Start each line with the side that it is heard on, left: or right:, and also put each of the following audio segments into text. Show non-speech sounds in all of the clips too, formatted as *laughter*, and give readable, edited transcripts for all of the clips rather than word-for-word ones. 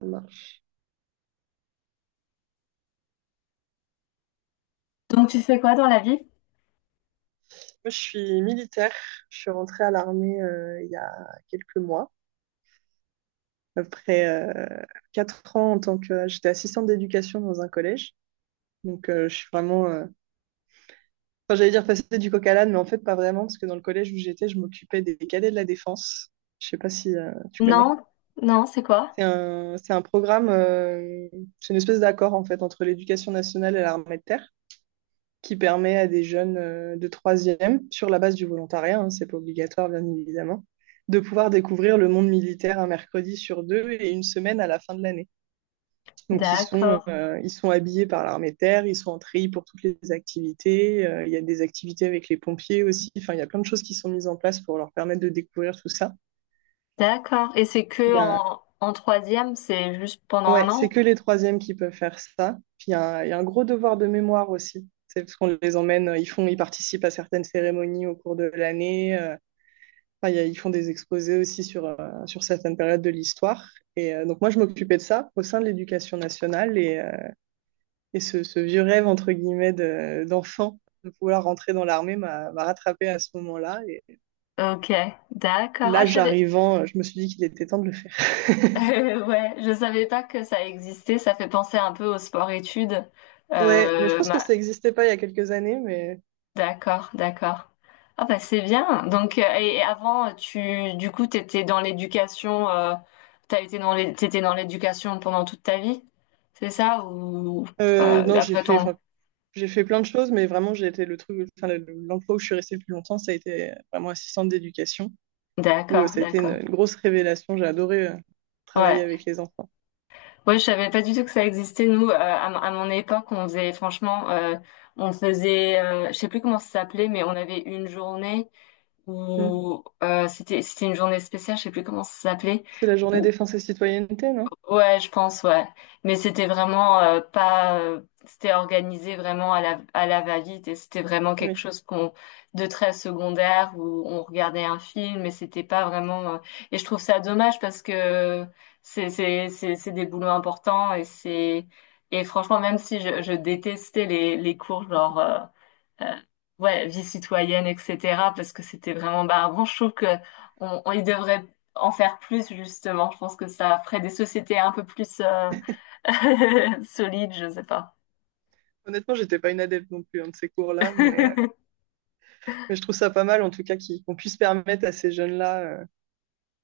right: Ça marche.
left: Donc tu fais quoi dans la vie?
right: Moi, je suis militaire. Je suis rentrée à l'armée il y a quelques mois, après 4 ans en tant que... J'étais assistante d'éducation dans un collège. Je suis vraiment... Enfin, j'allais dire passer du coq à l'âne, mais en fait, pas vraiment, parce que dans le collège où j'étais, je m'occupais des cadets de la défense. Je sais pas si tu connais.
left: Non, non, c'est quoi?
right: C'est un programme, c'est une espèce d'accord, en fait, entre l'éducation nationale et l'armée de terre, qui permet à des jeunes de troisième, sur la base du volontariat, hein, c'est pas obligatoire bien évidemment, de pouvoir découvrir le monde militaire un mercredi sur deux et une semaine à la fin de l'année. Donc
left: D'accord,
right: ils sont habillés par l'armée de terre, ils sont en treillis pour toutes les activités, il y a des activités avec les pompiers aussi, enfin il y a plein de choses qui sont mises en place pour leur permettre de découvrir tout ça.
left: d'accord. Et c'est
right: Il
left: que
right: y a...
left: en troisième, c'est juste pendant un
right: Ouais, c'est
left: an?
right: que les troisièmes qui peuvent faire ça. Puis il y a un gros devoir de mémoire aussi. C'est parce qu'on les emmène, ils font, ils participent à certaines cérémonies au cours de l'année. Enfin, ils font des exposés aussi sur, sur certaines périodes de l'histoire. Donc moi, je m'occupais de ça au sein de l'éducation nationale. Et ce vieux rêve, entre guillemets, d'enfant de vouloir rentrer dans l'armée m'a rattrapé à ce moment-là. Et
left: Ok, d'accord. Ah, je
right: l'âge
left: savais.
right: arrivant, je me suis dit qu'il était temps de le faire.
left: *laughs* Ouais, je savais pas que ça existait. Ça fait penser un peu au sport-études.
right: Ouais, mais je pense que
left: Bah,
right: ça n'existait pas il y a quelques années. Mais
left: d'accord, d'accord. Ah bah c'est bien. Donc et avant, du coup, t'étais dans l'éducation. T'étais dans l'éducation pendant toute ta vie, c'est ça? Ou
right: non, j'ai
left: après
right: fait,
left: ton...
right: enfin, j'ai fait plein de choses, mais vraiment, j'ai été le truc, enfin, l'emploi où je suis restée le plus longtemps, ça a été vraiment assistante d'éducation, où
left: D'accord,
right: ça a été une,
left: d'accord.
right: une grosse révélation. J'ai adoré travailler
left: Ouais,
right: avec les enfants.
left: ouais, je savais pas du tout que ça existait. Nous, à mon époque, on faisait, franchement, on faisait, je sais plus comment ça s'appelait, mais on avait une journée
right: Mm.
left: où c'était une journée spéciale, je sais plus comment ça s'appelait,
right: C'est la journée
left: où...
right: défense et citoyenneté, non?
left: Ouais, je pense, ouais. Mais c'était vraiment pas, c'était organisé vraiment à la va-vite et c'était vraiment quelque
right: Oui.
left: chose qu'on... de très secondaire où on regardait un film et c'était pas vraiment. Et je trouve ça dommage parce que c'est des boulots importants et c'est... et franchement même si je détestais les cours genre euh, ouais, vie citoyenne, etc. Parce que c'était vraiment barbant. Je trouve que on y devrait en faire plus, justement. Je pense que ça ferait des sociétés un peu plus *laughs* solides, je sais pas.
right: Honnêtement, j'étais pas une adepte non plus hein, de ces cours-là,
left: *laughs*
right: mais je trouve ça pas mal, en tout cas, qu'on puisse permettre à ces jeunes-là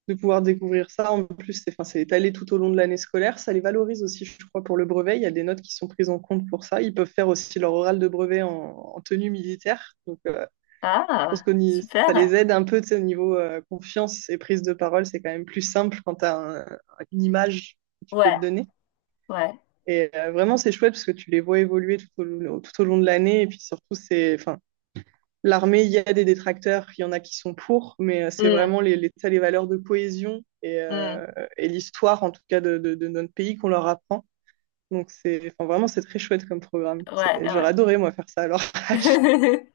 right: de pouvoir découvrir ça. En plus, c'est, enfin, c'est étalé tout au long de l'année scolaire. Ça les valorise aussi, je crois, pour le brevet. Il y a des notes qui sont prises en compte pour ça. Ils peuvent faire aussi leur oral de brevet en, en tenue militaire. Je pense que
left: Ah,
right: ça les
left: super.
right: aide un peu, tu sais, au niveau confiance et prise de parole. C'est quand même plus simple quand tu as une image que tu peux te
left: Ouais,
right: donner.
left: ouais.
right: Vraiment, c'est chouette parce que tu les vois évoluer tout au long de l'année. Et puis surtout, c'est, enfin, l'armée, il y a des détracteurs, il y en a qui sont pour, mais c'est
left: Hmm,
right: vraiment les valeurs de cohésion
left: hmm,
right: et l'histoire, en tout cas, de notre pays qu'on leur apprend. Donc, c'est, enfin, vraiment, c'est très chouette comme programme.
left: ouais,
right: C'est- J'aurais
left: ouais.
right: adoré, moi, faire ça à leur *laughs* âge.
left: *laughs*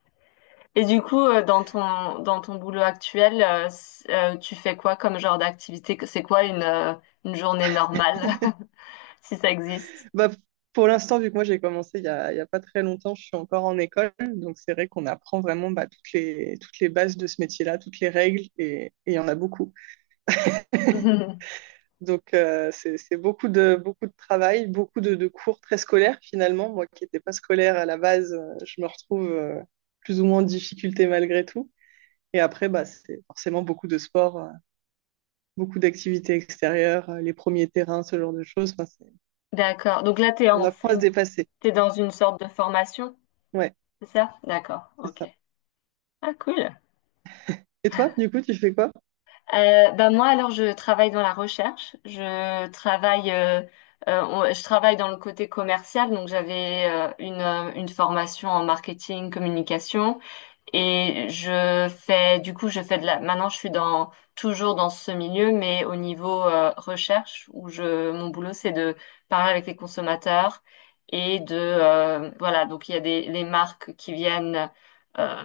left: Et du coup, dans ton boulot actuel, tu fais quoi comme genre d'activité? C'est quoi une journée normale, *laughs* si ça existe?
right: Bah, pour l'instant, vu que moi, j'ai commencé il y a pas très longtemps, je suis encore en école. Donc, c'est vrai qu'on apprend vraiment bah, toutes les bases de ce métier-là, toutes les règles, et il y en a beaucoup.
left: *laughs*
right: C'est beaucoup de travail, beaucoup de cours très scolaires finalement. Moi qui n'étais pas scolaire à la base, je me retrouve plus ou moins en difficulté malgré tout. Et après, bah, c'est forcément beaucoup de sport, beaucoup d'activités extérieures, les premiers terrains, ce genre de choses. Enfin, c'est-
left: D'accord. Donc là,
right: on apprend à se dépasser.
left: t'es dans une sorte de formation,
right: Ouais,
left: c'est ça? D'accord.
right: c'est
left: Ok.
right: ça.
left: Ah, cool.
right: Et toi, du coup, tu fais quoi?
left: Bah moi, alors, je travaille dans la recherche. Je travaille dans le côté commercial. Donc, j'avais une formation en marketing, communication. Et je fais maintenant toujours dans ce milieu, mais au niveau recherche, où mon boulot, c'est de parler avec les consommateurs et voilà, donc il y a des, les marques qui viennent euh,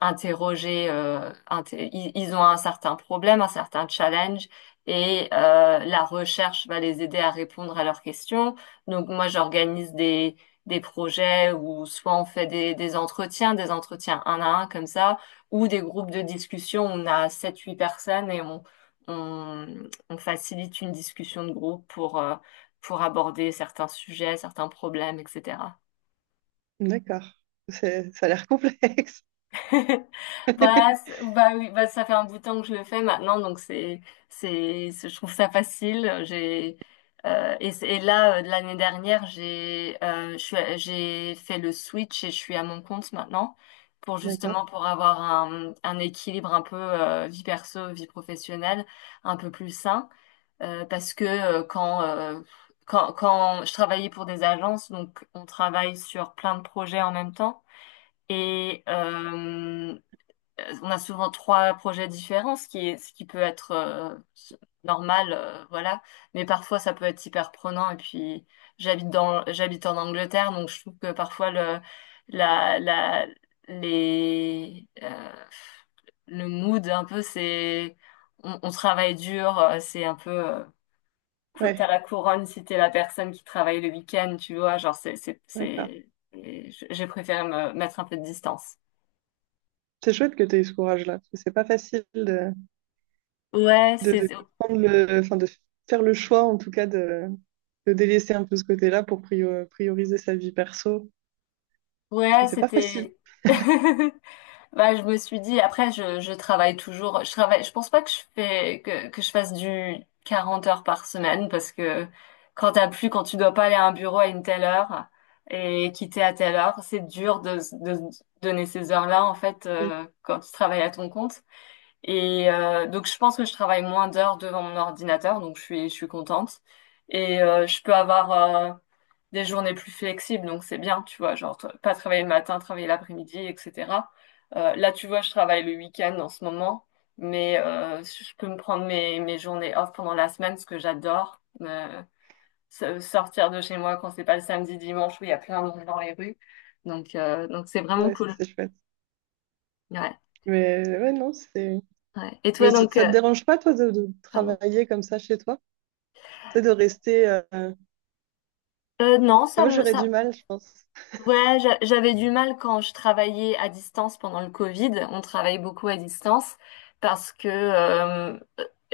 left: ils ont un certain problème, un certain challenge, et la recherche va les aider à répondre à leurs questions. Donc moi, j'organise des projets où soit on fait des entretiens un à un comme ça, ou des groupes de discussion, on a sept huit personnes et on, on facilite une discussion de groupe pour aborder certains sujets, certains problèmes, etc.
right: D'accord. C'est- Ça a l'air complexe.
left: *laughs* Bah,
right: *laughs*
left: bah oui, bah ça fait un bout de temps que je le fais maintenant, donc je trouve ça facile. Et là, de l'année dernière, j'ai fait le switch et je suis à mon compte maintenant,
right: D'accord.
left: pour avoir un équilibre un peu vie perso, vie professionnelle, un peu plus sain, parce que quand je travaillais pour des agences, donc on travaille sur plein de projets en même temps. Et, on a souvent trois projets différents, ce qui peut être normal, voilà. Mais parfois, ça peut être hyper prenant. Et puis, j'habite en Angleterre, donc je trouve que parfois la, la, les, le mood un peu, c'est, on travaille dur, c'est un peu, t'as
right: Ouais,
left: la couronne si t'es la personne qui travaille le week-end, tu vois. Genre,
right: d'accord.
left: j'ai préféré me mettre un peu de distance.
right: C'est chouette que tu aies eu ce courage-là, parce que c'est pas facile
left: Ouais, c'est...
right: de prendre le, enfin, de faire le choix, en tout cas, de délaisser un peu ce côté-là pour prioriser sa vie perso.
left: Ouais,
right: C'est pas facile.
left: c'était. *laughs* Bah, je me suis dit, après, je travaille toujours. Je pense pas que que je fasse du 40 heures par semaine, parce que quand tu dois pas aller à un bureau à une telle heure et quitter à telle heure, c'est dur de donner ces heures-là, en fait,
right: Mm.
left: quand tu travailles à ton compte. Donc, je pense que je travaille moins d'heures devant mon ordinateur, donc je suis contente. Je peux avoir des journées plus flexibles, donc c'est bien, tu vois, genre pas travailler le matin, travailler l'après-midi, etc. Là, tu vois, je travaille le week-end en ce moment, mais je peux me prendre mes journées off pendant la semaine, ce que j'adore. Sortir de chez moi quand c'est pas le samedi, dimanche, où il y a plein de monde dans les rues. Donc c'est vraiment
right: Ouais, ça,
left: cool.
right: c'est chouette.
left: Ouais,
right: Mais ouais, non, c'est.
left: ouais. Et toi,
right: Mais ça
left: donc,
right: ça te dérange pas, toi, de
left: pardon.
right: travailler comme ça chez toi? C'est de rester. Enfin,
left: Non,
right: moi, j'aurais
left: ça...
right: du mal, je pense.
left: Ouais, j'avais du mal quand je travaillais à distance pendant le Covid. On travaille beaucoup à distance parce que euh,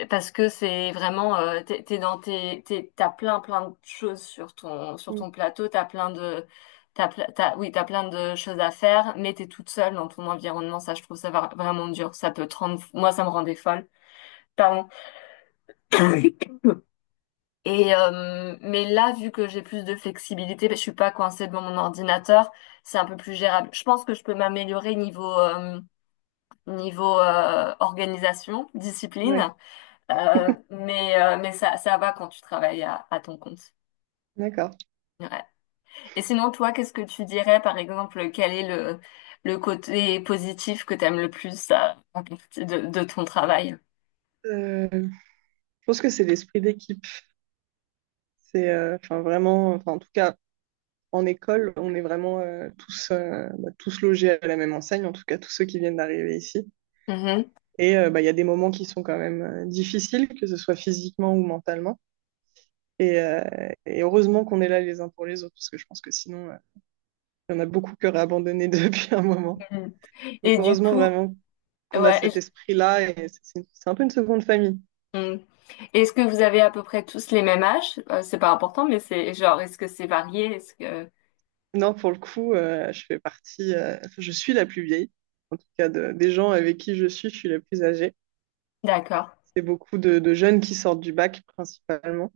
left: parce que c'est vraiment t'es t'as plein plein de choses sur ton sur
right: Mm.
left: ton plateau. T'as plein de t'as, ple- t'as- oui, t'as plein de choses à faire, mais t'es toute seule dans ton environnement. Ça, je trouve ça vraiment dur. Ça peut te rendre, moi ça me rendait folle. Pardon. Mais là, vu que j'ai plus de flexibilité, ben, je suis pas coincée devant mon ordinateur, c'est un peu plus gérable. Je pense que je peux m'améliorer niveau organisation,
right: Ouais,
left: discipline. Mais ça ça va quand tu travailles à ton compte.
right: d'accord.
left: Ouais. Et sinon, toi, qu'est-ce que tu dirais, par exemple, quel est le côté positif que tu aimes le plus à à partir de ton travail?
right: Euh, je pense que c'est l'esprit d'équipe. C'est enfin vraiment, enfin, en tout cas, en école, on est vraiment tous, bah, tous logés à la même enseigne, en tout cas, tous ceux qui viennent d'arriver ici.
left: Mhm.
right: Bah, il y a des moments qui sont quand même difficiles, que ce soit physiquement ou mentalement. Et, euh, et heureusement qu'on est là les uns pour les autres, parce que je pense que sinon, il y en a beaucoup qui auraient abandonné *laughs* depuis un moment.
left: Mhm.
right: Donc
left: Et du
right: heureusement
left: coup,
right: vraiment qu'on a
left: ouais,
right: cet esprit-là, et c'est un peu une seconde famille.
left: mm. Est-ce que vous avez à peu près tous les mêmes âges? C'est pas important, mais c'est genre, est-ce que c'est varié? Est-ce que...
right: Non, pour le coup, je fais partie, enfin, je suis la plus vieille, en tout cas des gens avec qui je suis la plus âgée.
left: D'accord,
right: C'est beaucoup de jeunes qui sortent du bac principalement.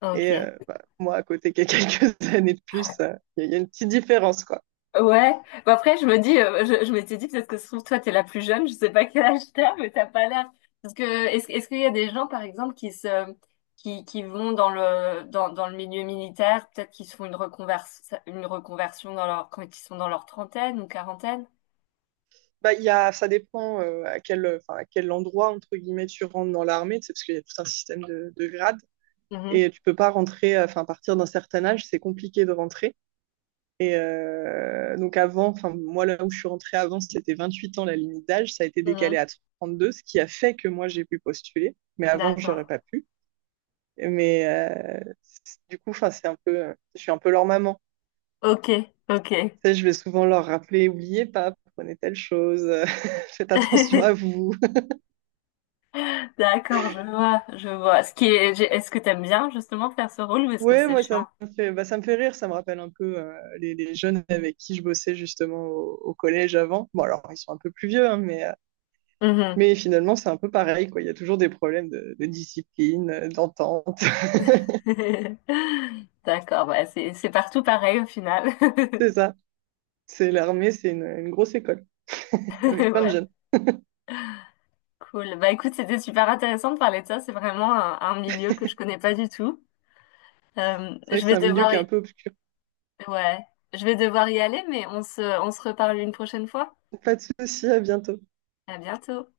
left: ok.
right: Bah, moi, à côté qui ai *laughs* quelques années de plus, il y a une petite différence, quoi.
left: Ouais, bah après je me dis, je m'étais dit peut-être que se trouve toi t'es la plus jeune, je sais pas quel âge t'as, mais t'as pas l'air. Parce que est-ce qu'il y a des gens par exemple qui vont dans dans le milieu militaire, peut-être qu'ils se font une reconversion quand ils sont dans leur trentaine ou quarantaine?
right: Bah, il y a, ça dépend à quel, enfin, à quel endroit, entre guillemets, tu rentres dans l'armée, tu sais, parce qu'il y a tout un système de grades.
left: Mhm,
right: Et tu peux pas rentrer, enfin, à partir d'un certain âge, c'est compliqué de rentrer. Donc avant, enfin, moi, là où je suis rentrée avant, c'était 28 ans la limite d'âge. Ça a été décalé
left: mhm.
right: à 32, ce qui a fait que moi, j'ai pu postuler. Mais avant, j'aurais
left: D'accord.
right: pas pu. Mais du coup, enfin, c'est un peu, je suis un peu leur maman.
left: Ok, ok.
right: Tu sais, je vais souvent leur rappeler, oubliez pas, prenez telle chose, *laughs* faites attention à
left: *laughs*
right: vous.
left: D'accord, je vois, je vois. Ce qui est, j'ai- Est-ce que t'aimes bien justement faire ce rôle ou est-ce que
right: Ouais,
left: c'est
right: moi,
left: chiant?
right: ça me fait, bah, ça me fait rire, ça me rappelle un peu les jeunes avec qui je bossais justement au, au collège avant. Bon, alors, ils sont un peu plus vieux, hein, mais finalement, c'est un peu pareil, quoi. Il y a toujours des problèmes de discipline, d'entente.
left: *laughs* D'accord, bah c'est partout pareil au final.
right: *laughs* C'est
left: *laughs*
right: ça. C'est l'armée, c'est une grosse école avec plein de
left: Ouais,
right: jeunes.
left: cool. Bah écoute, c'était super intéressant de parler de ça. C'est vraiment un milieu que je connais pas du tout.
right: C'est vrai
left: Je
right: que c'est
left: vais
right: un milieu
left: devoir
right: qui est un
left: y...
right: peu obscur.
left: ouais, je vais devoir y aller, mais on se reparle une prochaine fois.
right: Pas de souci, à bientôt.
left: À bientôt.